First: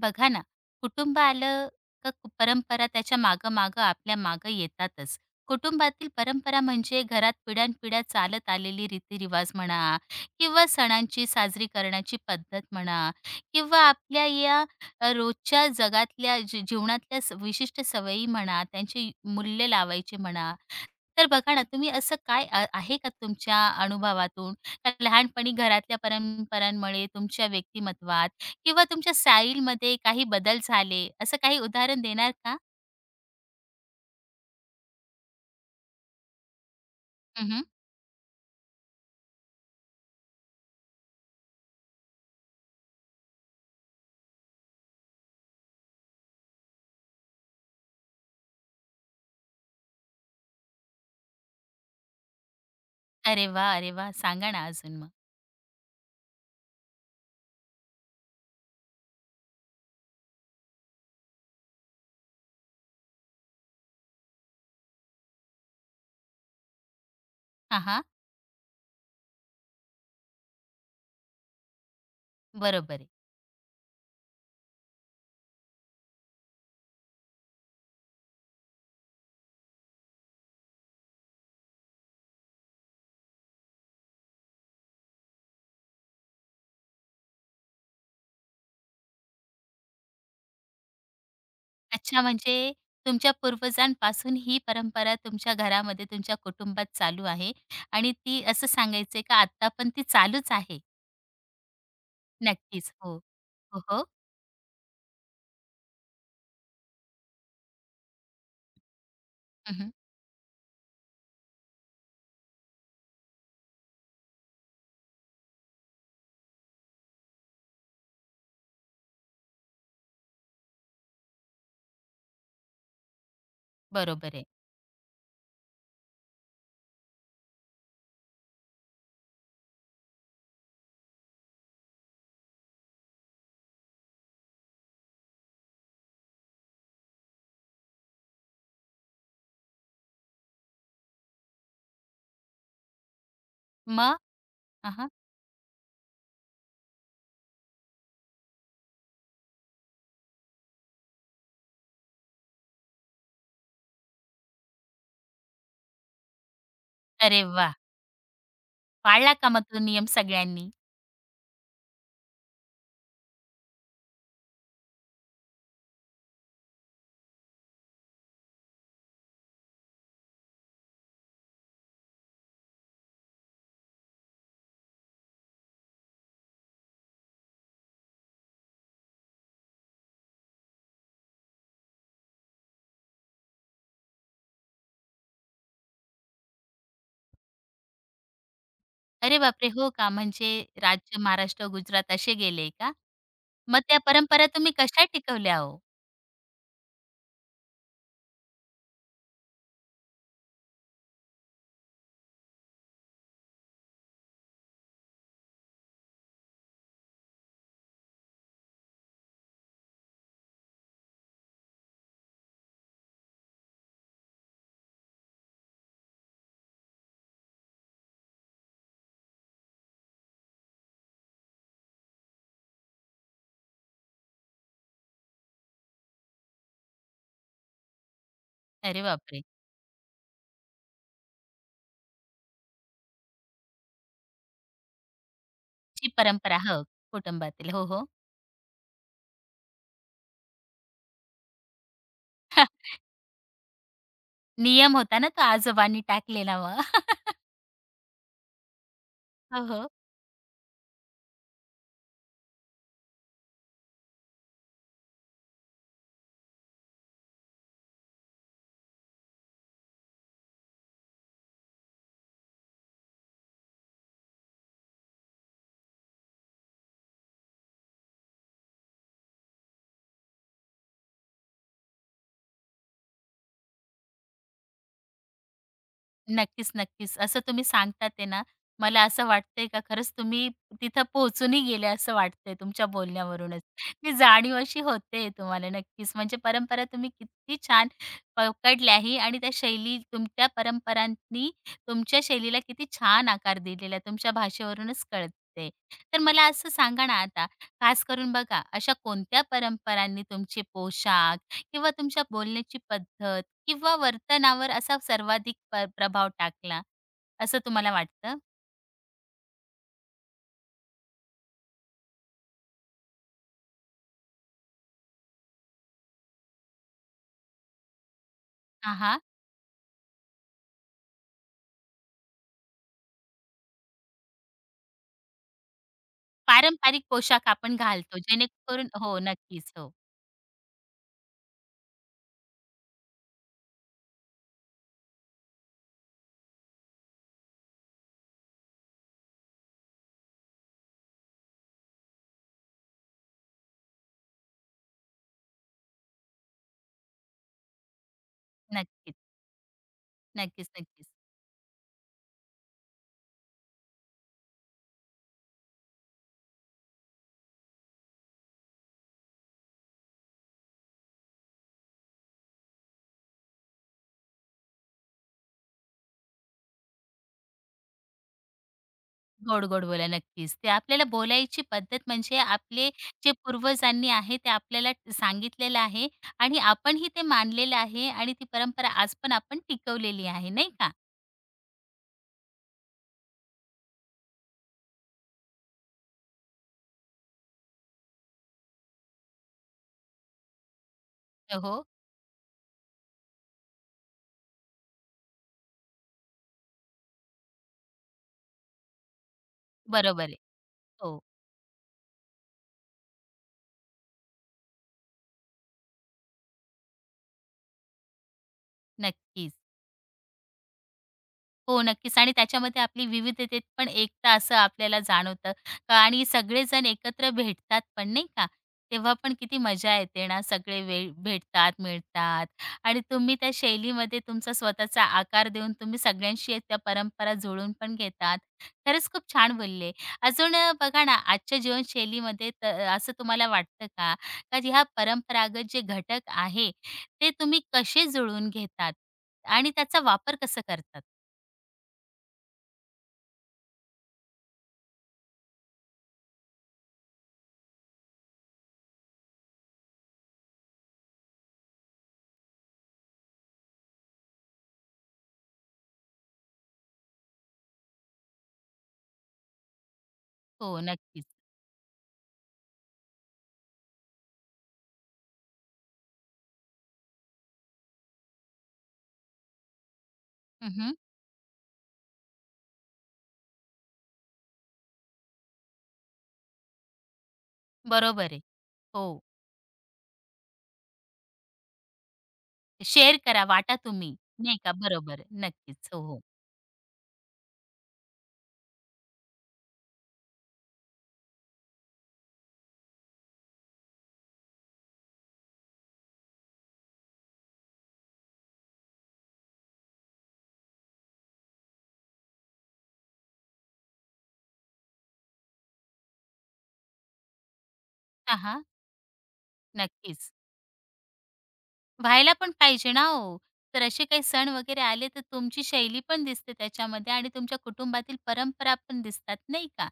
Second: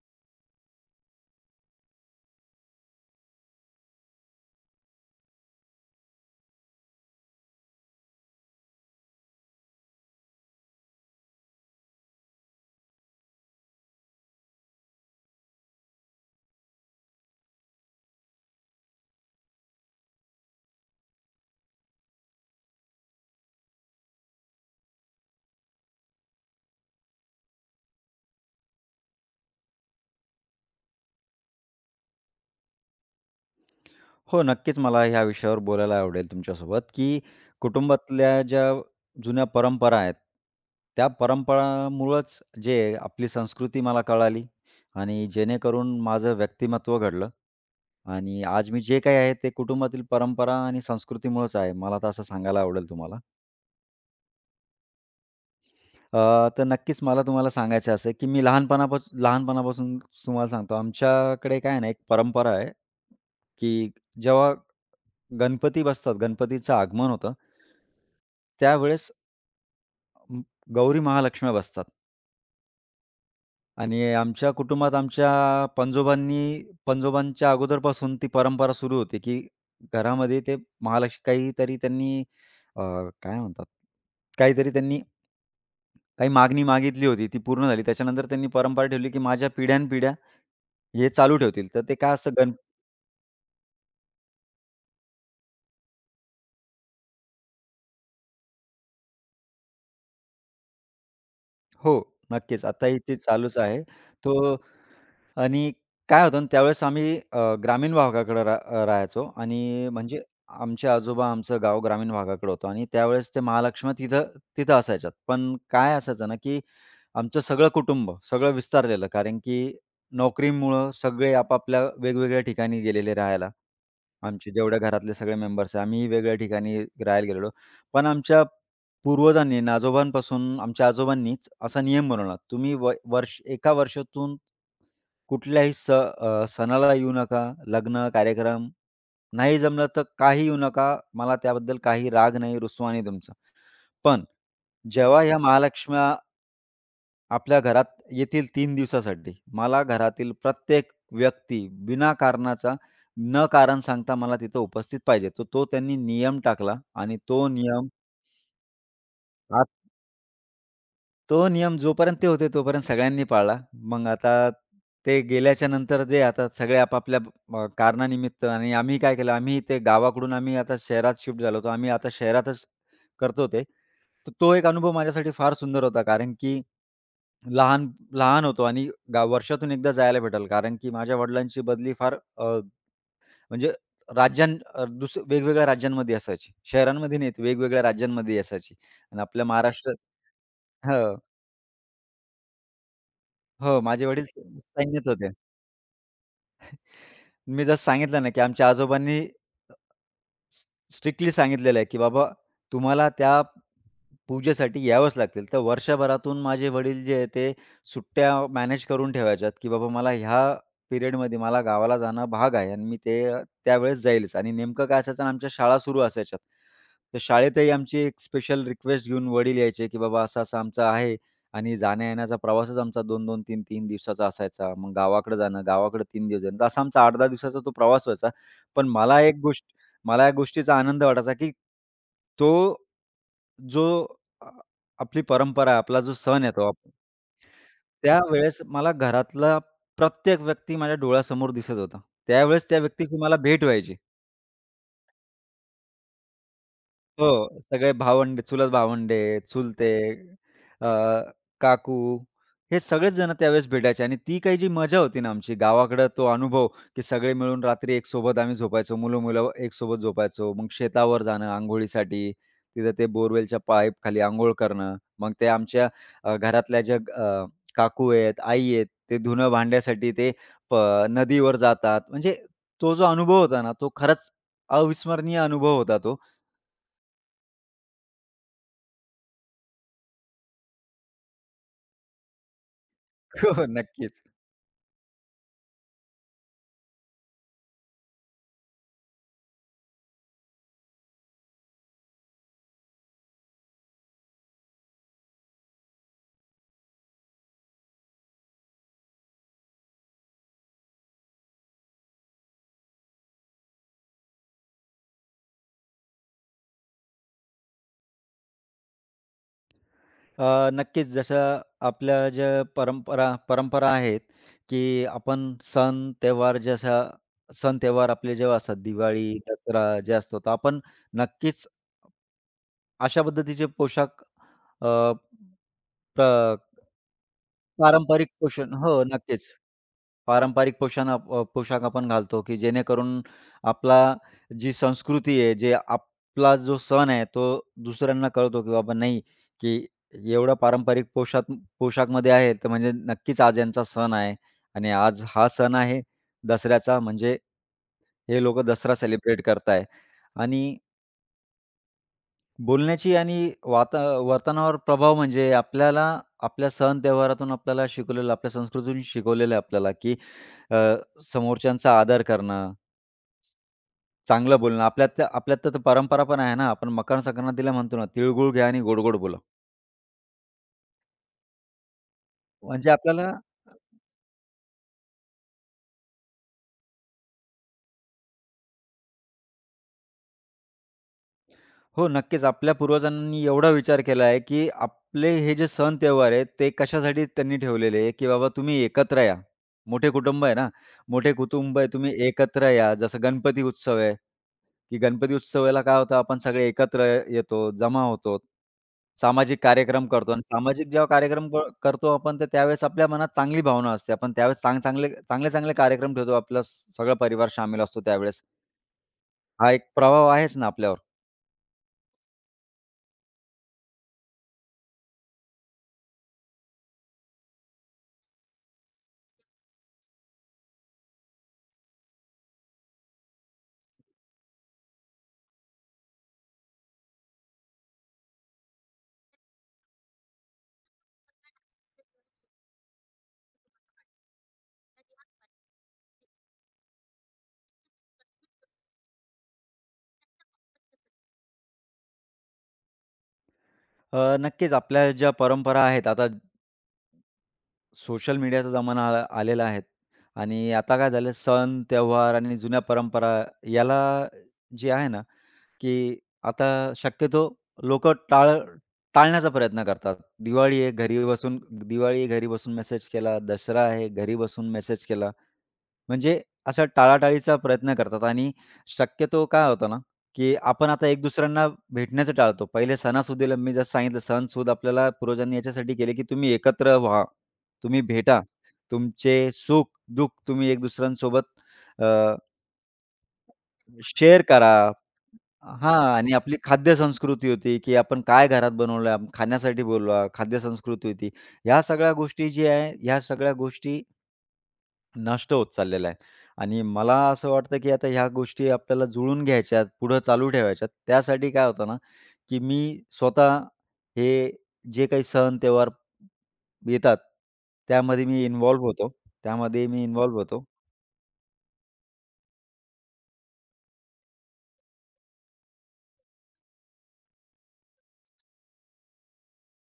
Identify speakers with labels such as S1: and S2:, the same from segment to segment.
S1: बघा ना. कुटुंब आलं का परंपरा त्याच्या मागं मागं आपल्या मागं येतातच. कुटुंबातील परंपरा म्हणजे घरात पिढ्यानपिढ्या चालत आलेली रीतिरिवाज म्हणा किंवा सणांची साजरी करण्याची पद्धत म्हणा किंवा आपल्या या रोजच्या जगातल्या जीवनातल्या विशिष्ट सवयी म्हणा त्यांची मूल्य लावायची म्हणा. तर बघा ना, तुम्ही असं काय आहे का तुमच्या अनुभवातून का लहानपणी घरातल्या परंपरांमुळे तुमच्या व्यक्तिमत्वात किंवा तुमच्या स्टाईलमध्ये काही बदल झाले, असं काही उदाहरण देणार का?
S2: हो, नक्कीच मला ह्या विषयावर बोलायला आवडेल तुमच्यासोबत, की
S1: हं, हं.
S2: कुटुंबातल्या ज्या जुन्या परंपरा आहेत, त्या परंपरांमुळंच जे आपली संस्कृती मला कळाली आणि जेणेकरून माझं व्यक्तिमत्त्व घडलं आणि आज मी जे काही आहे ते कुटुंबातील परंपरा आणि संस्कृतीमुळंच आहे. मला तर असं सांगायला आवडेल तुम्हाला.
S1: अरे वाह! अरे वाह! सांगा ना अजून मग?
S2: तर नक्कीच मला तुम्हाला सांगायचं असं, आहे की मी लहानपणापासून तुम्हाला सांगतो, आमच्याकडे काय आहे ना, एक परंपरा आहे, की जेव्हा गणपती बसतात, गणपतीचं आगमन होतं.
S1: हां, हां.
S2: त्यावेळेस म गौरी महालक्ष्म्या बसतात
S1: बरोबर आहे.
S2: आणि आमच्या कुटुंबात आमच्या पंजोबांच्या अगोदरपासून ती परंपरा सुरू होती, की घरामध्ये ते महालक्ष्मी काहीतरी त्यांनी अ, काय म्हणतात, काहीतरी त्यांनी काही मागणी मागितली होती, ती पूर्ण झाली. त्याच्यानंतर त्यांनी परंपरा ठेवली, की माझ्या पिढ्यानपिढ्या हे चालू ठेवतील. तर ते काय
S1: अच्छा,
S2: असतं गण
S1: म्हणजे तुमच्या पूर्वजांपासून ही परंपरा तुमच्या घरामध्ये, तुमच्या कुटुंबात चालू आहे आणि ती असं सांगायचंय का आत्ता पण ती चालूच आहे?
S2: हो, नक्कीच.
S1: नक्कीच.
S2: आताही
S1: हो.
S2: ते चालूच आहे.
S1: हो, हो.
S2: तो आणि काय होतं ना त्यावेळेस आम्ही ग्रामीण भागाकडे राहायचो आणि
S1: हं,
S2: म्हणजे आमचे आजोबा आमचं गाव ग्रामीण भागाकडे होतं आणि त्यावेळेस ते महालक्ष्मी तिथं तिथं असायच्यात. पण काय असायचं ना, की आमचं सगळं कुटुंब सगळं विस्तारलेलं कारण की नोकरीमुळं सगळे आपापल्या वेगवेगळ्या ठिकाणी गेलेले राहायला.
S1: बरोबर आहे.
S2: आमचे जेवढ्या घरातले सगळे मेंबर्स आहे, आम्हीही वेगळ्या ठिकाणी राहायला गेलेलो. पण आमच्या पूर्वजांनी, आजोबांपासून आमच्या आजोबांनीच असा नियम बनवला. तुम्ही वर्ष एका वर्षातून कुठल्याही सणाला येऊ नका, लग्न, कार्यक्रम नाही जमलं तर काही येऊ नका. मला त्याबद्दल काही राग नाही, रुसवा नाही तुमचा.
S1: मग?
S2: पण
S1: हां,
S2: जेव्हा ह्या महालक्ष्म्या आपल्या घरात येतील 3 दिवसासाठी, मला घरातील प्रत्येक व्यक्ती बिना कारणाचा, न कारण सांगता मला तिथं उपस्थित पाहिजे. तर तो त्यांनी नियम टाकला आणि
S1: अरे
S2: तो
S1: वाह!
S2: नियम
S1: पाळला का मग
S2: आज
S1: तो नियम सगळ्यांनी?
S2: तो नियम जोपर्यंत ते होते, तोपर्यंत सगळ्यांनी पाळला. मग आता ते गेल्याच्या नंतर जे आता सगळे आपापल्या कारणानिमित्त आणि आम्ही काय केलं, आम्ही ते गावाकडून आम्ही आता शहरात शिफ्ट झालो होतो. आम्ही आता शहरातच करतो ते. तर तो एक अनुभव माझ्यासाठी फार सुंदर होता. कारण की लहान लहान होतो आणि वर्षातून एकदा जायला भेटेल. कारण की माझ्या वडिलांची बदली फार म्हणजे राज्यां अ, दुस वेगवेगळ्या राज्यांमध्ये असायची. शहरांमध्ये नाहीत, वेगवेगळ्या राज्यांमध्ये असायची. आणि
S1: अरे
S2: आपल्या
S1: बापरे! हो
S2: महाराष्ट्रात
S1: का? म्हणजे
S2: हो.
S1: राज्य महाराष्ट्र, गुजरात असे गेले का?
S2: हो,
S1: मग त्या
S2: माझे वडील
S1: परंपरा तुम्ही कशा
S2: सैन्यात होते.
S1: टिकवल्या हो?
S2: मी जसं सांगितलं ना, की आमच्या आजोबांनी स स्ट्रिक्टली सांगितलेलं आहे, की बाबा तुम्हाला त्या पूजेसाठी यावंच लागतील. तर वर्षभरातून माझे वडील जे आहे ते सुट्ट्या मॅनेज करून ठेवायच्यात, की बाबा मला ह्या पिरियडमध्ये मला गावाला जाणं भाग आहे आणि मी ते त्यावेळेस जाईलच आणि नेमकं काय असायचं ना आमच्या शाळा सुरू असायच्यात. तर शाळेतही आमची एक स्पेशल रिक्वेस्ट घेऊन वडील यायचे, की बाबा असा-असा आमचा आहे आणि जाण्या-येण्याचा प्रवासच आमचा 2-2, 3-3 दिवसाचा असायचा. मग गावाकडे जाणं, गावाकडे 3 दिवस जाणं. तर असा आमचा 8-10 दिवसाचा तो प्रवास व्हायचा. पण
S1: अरे
S2: मला एक
S1: बापरे!
S2: गोष्ट मला या गोष्टीचा आनंद वाटायचा, की तो जो अ, आपली परंपरा आहे, आपला
S1: जी
S2: जो सण
S1: परंपरा
S2: येतो आप
S1: हो, कुटुंबातील. हो, हो.
S2: त्यावेळेस मला घरातला प्रत्येक व्यक्ती माझ्या डोळ्यासमोर दिसत होता. त्यावेळेस त्या व्यक्तीची मला भेट व्हायची.
S1: नियम होता ना तो आजोबांनी टाकलेला मग?
S2: हो, सगळे भावंडे, चुलत भावंडे,
S1: हो, हो.
S2: चुलते, अ, काकू हे सगळेच जण त्यावेळेस भेटायचे आणि ती काही जी मजा होती ना आमची गावाकडं तो अनुभव, की सगळे मिळून रात्री एकसोबत आम्ही झोपायचो. मुलं-मुलं एकसोबत झोपायचो. मग शेतावर जाणं अंघोळीसाठी, तिथं ते बोरवेलच्या पाईपखाली अंघोळ करणं. मग ते आमच्या घरातल्या ज्या काकू आहेत, आई आहेत, ते धुणं भांड्यासाठी ते प नदीवर जातात. म्हणजे तो जो अनुभव होता ना, तो खरंच अविस्मरणीय अनुभव होता तो.
S1: नक्कीच, नक्कीच. असं तुम्ही सांगतात आहे ना, मला असं वाटतंय का खरंच तुम्ही तिथं पोहोचूनही गेले असं वाटतंय तुमच्या
S2: हो,
S1: बोलण्यावरूनच.
S2: हो.
S1: ती
S2: नक्कीच.
S1: जाणीव अशी होते तुम्हाला नक्कीच. म्हणजे परंपरा तुम्ही किती छान पकडल्याही आणि त्या शैली तुमच्या परंपरांनी तुमच्या शैलीला किती छान आकार दिलेला आहे, तुमच्या भाषेवरूनच कळते. तर मला असं सांगा ना आता, खास करून बघा, अशा कोणत्या परंपरांनी तुमचे पोशाख किंवा तुमच्या बोलण्याची पद्धत किंवा वर्तनावर असा सर्वाधिक प्रभाव टाकला, असं तुम्हाला वाटतं?
S2: अ, नक्कीच जसं आपल्या ज्या परंपरा परंपरा आहेत, की आपण सण, त्योहार सण-त्योहार आपले जेव्हा असतात
S1: हां, हां.
S2: दिवाळी, दसरा जे असतो, तर आपण नक्कीच अशा पद्धतीचे पोशाख अ, प्र
S1: पारंपरिक पोशाख आपण घालतो
S2: पारंपरिक पोषण
S1: जेणेकरून
S2: हो,
S1: हो,
S2: नक्कीच.
S1: नक्कीच. हो.
S2: पारंपरिक पोषान अप अ, पोशाख आपण घालतो, की जेणेकरून आपला जी संस्कृती आहे, जे आपला जो सण आहे, तो दुसऱ्यांना कळतो, की बाबा नाही, की एवढा पारंपरिक पोशाखमध्ये आहे, तर म्हणजे नक्कीच आज यांचा सण आहे आणि आज हा सण आहे दसऱ्याचा, म्हणजे हे लोकं दसरा
S1: नक्कीच,
S2: सेलिब्रेट करताय
S1: नक्कीच,
S2: आणि
S1: नक्कीच.
S2: बोलण्याची आणि वर्तनावर प्रभाव म्हणजे आपल्याला आपल्या सण त्योहारातून आपल्याला शिकवलेलं, आपल्या संस्कृतीतून शिकवलेलं आहे आपल्याला, की अ, समोरच्यांचा आदर करणं, चांगलं बोलणं. आपल्यात तर परंपरा पण आहे ना, आपण मकर संक्रांतीला म्हणतो ना, "तिळगुळ घ्या आणि गोड-गोड बोला."
S1: गोड-गोड बोला. नक्कीच. ते आपल्याला बोलायची पद्धत म्हणजे आपले
S2: म्हणजे
S1: जे
S2: आपल्याला
S1: पूर्वजांनी आहे ते आपल्याला सांगितलेलं आहे आणि आपणही ते मानलेलं आहे आणि ती परंपरा आज पण आपण टिकवलेली आहे, नाही का?
S2: हो, नक्कीच. आपल्या पूर्वजांनी एवढा विचार केला आहे, की आपले हे जे सण त्योहार आहेत, ते कशासाठी त्यांनी ठेवलेले आहे, की बाबा तुम्ही एकत्र या. मोठे कुटुंब आहे ना, मोठे कुटुंब
S1: हो,
S2: आहे, तुम्ही एकत्र या. जसं गणपती उत्सव आहे. की गणपती उत्सवाला काय होतं आपण सगळे एकत्र येतो, जमा होतो. सामाजिक कार्यक्रम
S1: बरोबर
S2: करतो
S1: आहे.
S2: आणि सामाजिक जेव्हा
S1: हो,
S2: कार्यक्रम करतो आपण तर त्यावेळेस आपल्या मनात चांगली भावना असते. आपण त्यावेळेस चांगले-चांगले कार्यक्रम ठेवतो. आपला सगळा परिवार सामील असतो त्यावेळेस.
S1: नक्कीच.
S2: हा एक प्रभाव आहेच ना आपल्यावर.
S1: हो, नक्कीच. आणि त्याच्यामध्ये आपली विविधतेत पण एकता असं आपल्याला जाणवतं. का, आणि सगळेजण एकत्र भेटतात पण नाही का? तेव्हा पण किती मजा येते ना, सगळे भेटतात, मिळतात आणि तुम्ही त्या शैलीमध्ये तुमचा स्वतःचा आकार देऊन तुम्ही सगळ्यांशी त्या परंपरा जुळवून पण घेतात. खरंच खूप छान बोलले. अजून बघा ना, आजच्या जीवनशैलीमध्ये असं तुम्हाला वाटतं का, का ह्या परंपरागत जे घटक आहे, ते तुम्ही कसे जुळवून घेतात आणि त्याचा वापर कसं करतात?
S2: नक्कीच आपल्या ज्या परंपरा आहेत आता सोशल मीडियाचा जमाना आलेला आहे आणि आता काय झालं सण, त्योहार आणि जुन्या परंपरा याला जे आहे ना की आता शक्यतो लोकं टाळण्याचा प्रयत्न करतात. दिवाळी
S1: हो,
S2: आहे घरी
S1: नक्कीच.
S2: बसून दिवाळी आहे घरी बसून मेसेज केला, दसरा आहे घरी बसून मेसेज केला. म्हणजे अशा टाळाटाळीचा प्रयत्न करतात आणि शक्यतो काय होतं ना, की
S1: हं,
S2: आपण
S1: हं.
S2: आता एक दुसऱ्यांना भेटण्याचं टाळतो. पहिले सणासुदीला मी जसं सांगितलं, सणसूद आपल्याला पूर्वजांनी याच्यासाठी केले, की तुम्ही एकत्र व्हा, तुम्ही
S1: बरोबर
S2: भेटा,
S1: आहे. हो,
S2: तुमचे सुख-दुःख तुम्ही एक दुसऱ्यांसोबत
S1: शेअर करा, वाटा तुम्ही,
S2: शेअर
S1: नाही का?
S2: करा.
S1: बरोबर आहे. नक्कीच. हो,
S2: हां.
S1: हो.
S2: आणि आपली खाद्य संस्कृती होती, की आपण काय घरात बनवलं, आपण खाण्यासाठी बोलवा, खाद्य संस्कृती होती. ह्या सगळ्या गोष्टी नष्ट होत चाललेल्या आहेत. आणि मला असं वाटतं, की आता ह्या गोष्टी आपल्याला जुळून घ्यायच्यात, पुढं चालू ठेवायच्यात. त्यासाठी काय होतं ना, की मी स्वतः हे जे काही सण त्योहार येतात, त्यामध्ये
S1: हां,
S2: मी
S1: हां.
S2: इन्व्हॉल्व होतो. त्यामध्ये मी
S1: नक्कीच.
S2: इन्व्हॉल्व होतो.
S1: व्हायला पण पाहिजे ना हो. तर असे काही सण वगैरे आले तर तुमची शैली पण दिसते त्याच्यामध्ये आणि तुमच्या कुटुंबातील परंपरा पण दिसतात नाही का?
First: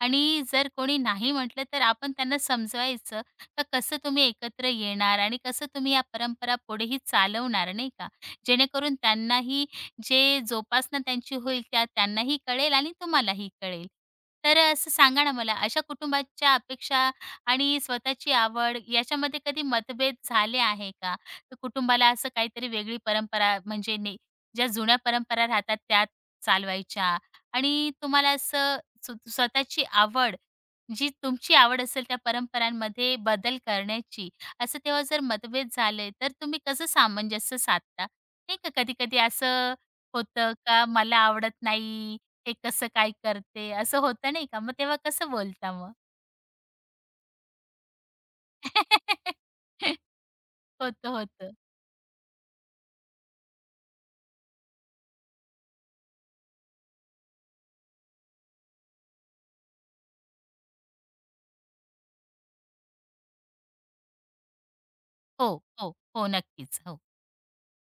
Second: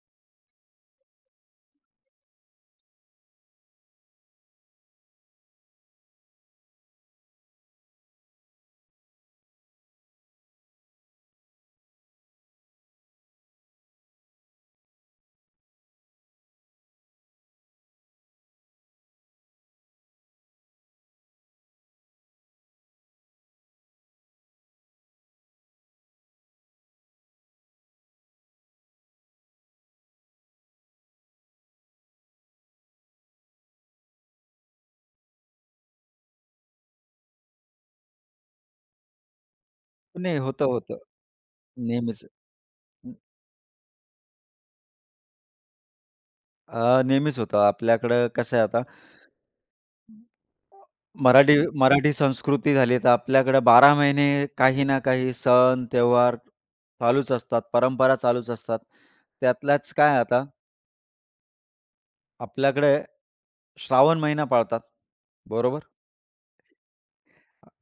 S1: आणि जर कोणी नाही म्हटलं तर आपण त्यांना समजवायचं का कसं तुम्ही एकत्र येणार आणि कसं तुम्ही या परंपरा पुढेही चालवणार नाही का? जेणेकरून त्यांनाही जे जोपासना त्यांची होईल त्या त्यांनाही कळेल आणि तुम्हालाही कळेल. तर असं सांगा ना मला अशा कुटुंबाच्या अपेक्षा आणि स्वतःची आवड याच्यामध्ये कधी मतभेद झाले आहे का? तर कुटुंबाला असं काहीतरी वेगळी परंपरा म्हणजे ज्या जुन्या परंपरा राहतात त्या चालवायच्या आणि तुम्हाला असं स्वतःची आवड, जी तुमची आवड असेल त्या परंपरांमध्ये बदल करण्याची, असं तेव्हा जर मतभेद झाले, तर तुम्ही कसं सामंजस्य साधता? नाही का कधी-कधी असं
S2: नाही,
S1: होतं
S2: होतं,
S1: का
S2: होतं.
S1: मला आवडत नाही,
S2: नेहमीच.
S1: हे कसं काय करते, असं होतं नाही का? मग तेव्हा कसं बोलता मग?
S2: नेहमीच होतं. आपल्याकडं कसं आहे आता
S1: होतं, होतं.
S2: मराठी मराठी संस्कृती झाली, तर आपल्याकडे 12 महिने काही ना काही सण, त्योहार चालूच असतात, परंपरा चालूच असतात. त्यातल्याच काय आता आपल्याकडे श्रावण महिना पाळतात,
S1: हो,
S2: बरोबर?
S1: हो, हो, नक्कीच. हो.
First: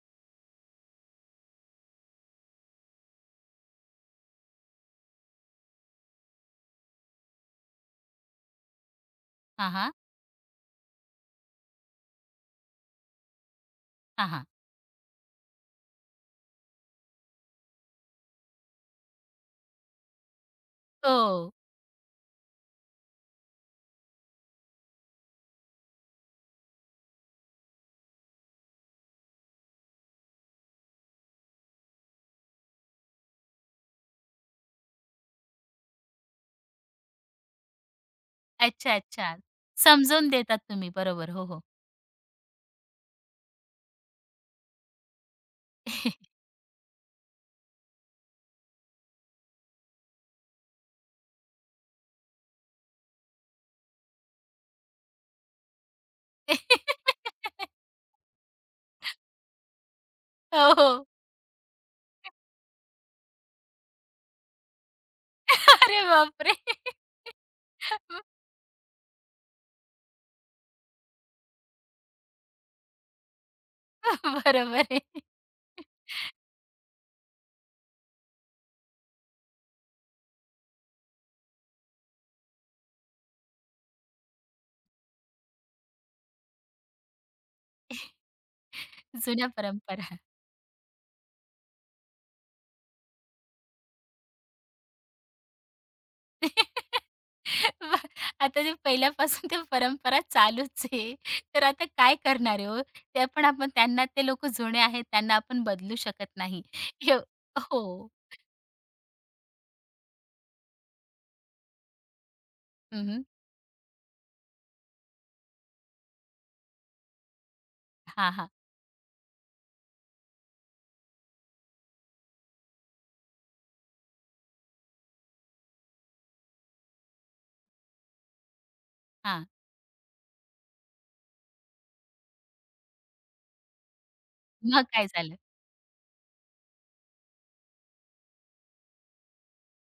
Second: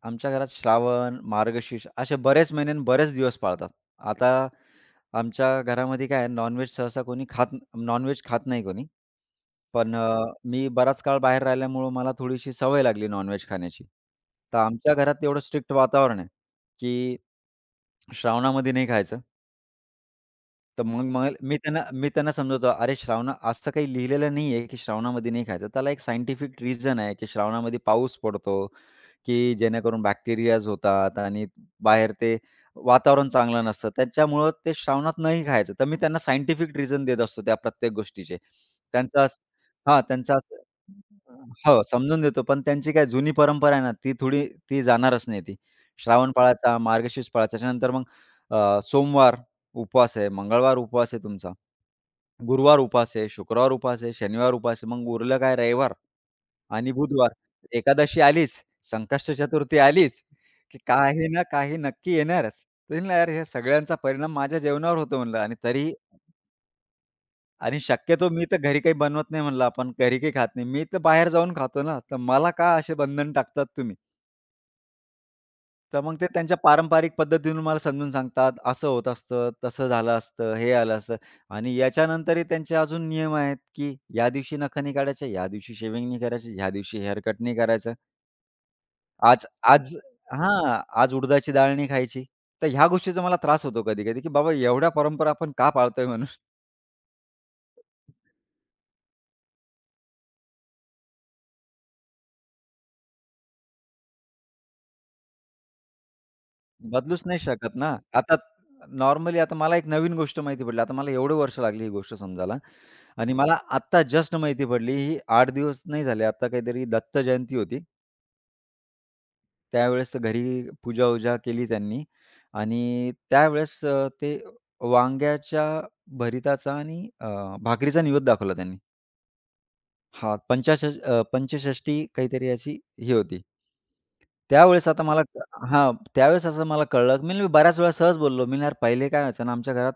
S2: आमच्या घरात श्रावण, मार्गशीर्ष असे बरेच महिने आणि बरेच दिवस पाळतात. आता आमच्या घरामध्ये काय आहे नॉनव्हेज खात नाही कोणी.
S1: हां, हां.
S2: पण मी बराच काळ बाहेर राहिल्यामुळं मला थोडीशी सवय लागली नॉनव्हेज खाण्याची.
S1: हां, हां.
S2: तर आमच्या घरात एवढं स्ट्रिक्ट वातावरण आहे, की श्रावणामध्ये नाही खायचं. तर मग मग
S1: हो.
S2: मी त्यांना मी त्यांना समजवतो, "अरे श्रावणा असं काही लिहिलेलं नाही आहे, की श्रावणामध्ये नाही खायचं." त्याला एक सायंटिफिक रिझन आहे, की श्रावणामध्ये पाऊस पडतो, की जेणेकरून बॅक्टेरियाज होतात आणि बाहेर ते वातावरण चांगलं नसतं. त्याच्यामुळं ते श्रावणात नाही खायचं. तर मी त्यांना सायंटिफिक रिझन देत असतो त्या प्रत्येक गोष्टीचे.
S1: अच्छा,
S2: त्यांचं
S1: अच्छा.
S2: असं
S1: समजून
S2: त्यांचं
S1: देतात
S2: असं
S1: तुम्ही. बरोबर. हो, हो.
S2: हो, समजून देतो. पण त्यांची काय जुनी परंपरा आहे ना, ती थोडी ती जाणारच नाही ती. श्रावण पाळायचा, मार्गशीर्ष पाळायचा, त्याच्यानंतर मग सोमवार उपवास आहे, मंगळवार उपवास आहे तुमचा, गुरुवार उपवास आहे, शुक्रवार उपवास आहे, शनिवार उपवास आहे, मग उरलं काय रविवार आणि बुधवार. एकादशी आलीच, संकष्ट चतुर्थी आलीच,
S1: हो,
S2: की
S1: हो.
S2: काही ना काही नक्की येणारच. तर म्हणलं यार हे सगळ्यांचा परिणाम माझ्या जेवणावर होतो म्हणलं आणि तरी
S1: अरे बापरे!
S2: आणि शक्यतो मी तर घरी काही बनवत नाही म्हणलं आपण, घरी काही खात नाही. मी तर बाहेर जाऊन खातो ना, तर मला का असे बंधन टाकतात तुम्ही?
S1: बरोबर आहे.
S2: तर मग ते त्यांच्या पारंपरिक पद्धतीने मला समजून सांगतात, असं होत असतं, तसं झालं असतं, हे आलं असतं आणि याच्यानंतरही त्यांचे अजून नियम आहेत, की या दिवशी नखं नाही काढायचे, या दिवशी शेव्हिंग नाही करायची, या दिवशी हेअरकट नाही करायचं. आज
S1: जुन्या
S2: आज
S1: परंपरा.
S2: हां, आज उडदाची डाळ नाही खायची. तर ह्या गोष्टीचा मला त्रास होतो कधी-कधी, की बाबा एवढ्या परंपरा आपण का पाळतोय म्हणून.
S1: वा, आता ते पहिल्यापासून त्या परंपरा चालूच आहे. तर आता काय करणार आहे हो? ते पण आपण त्यांना ते लोकं जुने आहेत, त्यांना आपण बदलू शकत नाही. हे
S2: बदलूच नाही शकत ना.
S1: हो.
S2: आता नॉर्मली आता मला एक नवीन गोष्ट माहिती पडली. आता मला एवढे वर्ष लागली ही गोष्ट समजायला
S1: हं, हं.
S2: आणि मला आत्ता जस्ट माहिती पडली. ही 8 दिवस नाही झाले. आता काहीतरी दत्त जयंती होती.
S1: हां, हां.
S2: त्यावेळेस घरी पूजा-वूजा केली त्यांनी आणि त्यावेळेस ते वांग्याच्या भरिताचा आणि भाकरीचा नैवेद्य दाखवला त्यांनी. हां, पंचषष्ठी काहीतरी अशी ही होती.
S1: मग
S2: त्यावेळेस आता
S1: काय
S2: मला
S1: झालं?
S2: हां, त्यावेळेस असं मला कळलं, मी मी बऱ्याच वेळा सहज बोललो. मी यार पहिले काय व्हायचं ना, आमच्या घरात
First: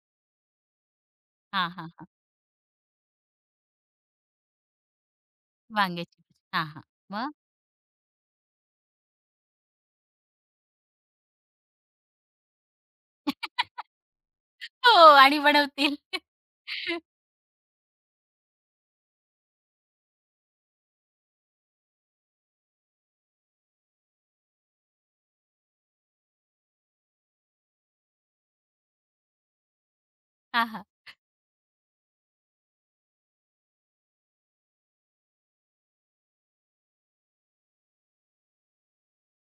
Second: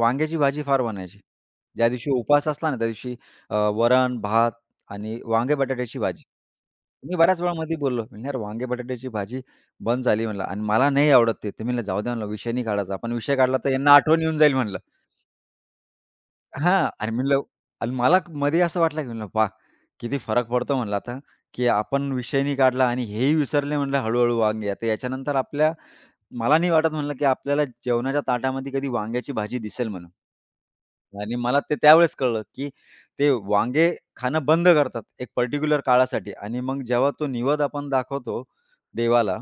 S2: वांग्याची भाजी फार बनायची.
S1: हां,
S2: ज्या
S1: हां.
S2: दिवशी उपवास असला ना, त्या दिवशी वरण, भात आणि वांगे बटाट्याची
S1: वांग्याची.
S2: भाजी.
S1: हां, हां.
S2: मी
S1: मग?
S2: बऱ्याच वेळा मध्ये बोललो, म्हणलं "यार वांगे बटाट्याची भाजी बंद झाली" म्हणलं आणि मला नाही आवडत ते. तर मी म्हणलं, "जाऊ दे म्हणलं विषय नाही काढायचा. आपण विषय काढला तर यांना आठवण येऊन जाईल" म्हणलं.
S1: हो, आणि बनवतील.
S2: हां. आणि म्हणलं आणि मला मध्ये असं वाटलं की म्हणलं "पहा, किती फरक पडतो" म्हणलं आता, की आपण विषय नाही काढला आणि हेही विसरले म्हणलं हळू वांगे. आता याच्यानंतर आपल्या मला नाही वाटत म्हणलं की आपल्याला जेवणाच्या ताटामध्ये कधी वांग्याची भाजी दिसेल म्हणून.
S1: हां, हां.
S2: आणि मला ते त्यावेळेस कळलं, की ते वांगे खाणं बंद करतात एक पर्टिक्युलर काळासाठी आणि मग जेव्हा तो निवद आपण दाखवतो देवाला,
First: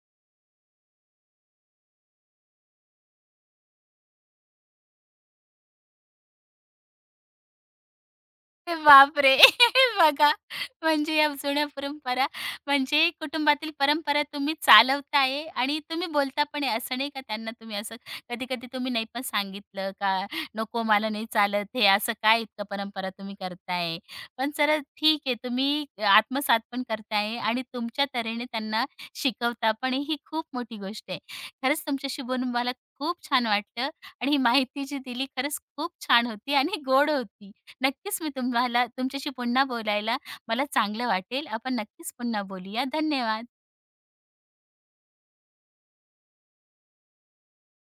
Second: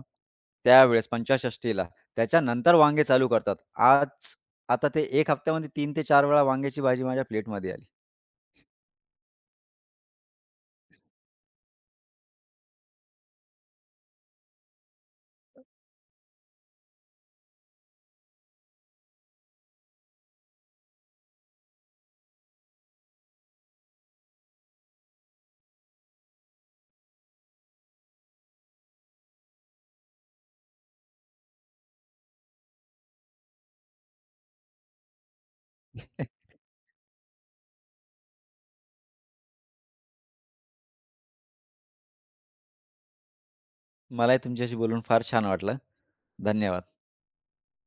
S2: त्यावेळेस पंचाषष्ठीला, त्याच्यानंतर वांगे चालू करतात. आज आता ते 1 हफ्त्यामध्ये 3 ते 4 वेळा वांग्याची भाजी माझ्या प्लेटमध्ये आली.
S1: बापरे! बघा, म्हणजे या जुन्या परंपरा म्हणजे कुटुंबातील परंपरा तुम्ही चालवताय आणि तुम्ही बोलता पण आहे. असं नाही का त्यांना तुम्ही असं कधी-कधी तुम्ही नाही पण सांगितलं का, "नको मला नाही चालत हे, असं काय इतकं परंपरा तुम्ही करताय?" पण चला ठीक आहे, तुम्ही आत्मसात पण करताय आणि तुमच्या तऱ्हेने त्यांना शिकवता पण आहे. ही खूप मोठी गोष्ट आहे. खरंच तुमच्याशी बोलून मला खूप छान वाटलं आणि ही माहिती जी दिली खरंच खूप छान होती आणि गोड होती. नक्कीच मी तुम्हाला तुमच्याशी पुन्हा बोलायला मला चांगलं वाटेल. आपण नक्कीच पुन्हा बोलूया. धन्यवाद.
S2: मलाही तुमच्याशी बोलून फार छान वाटलं. धन्यवाद.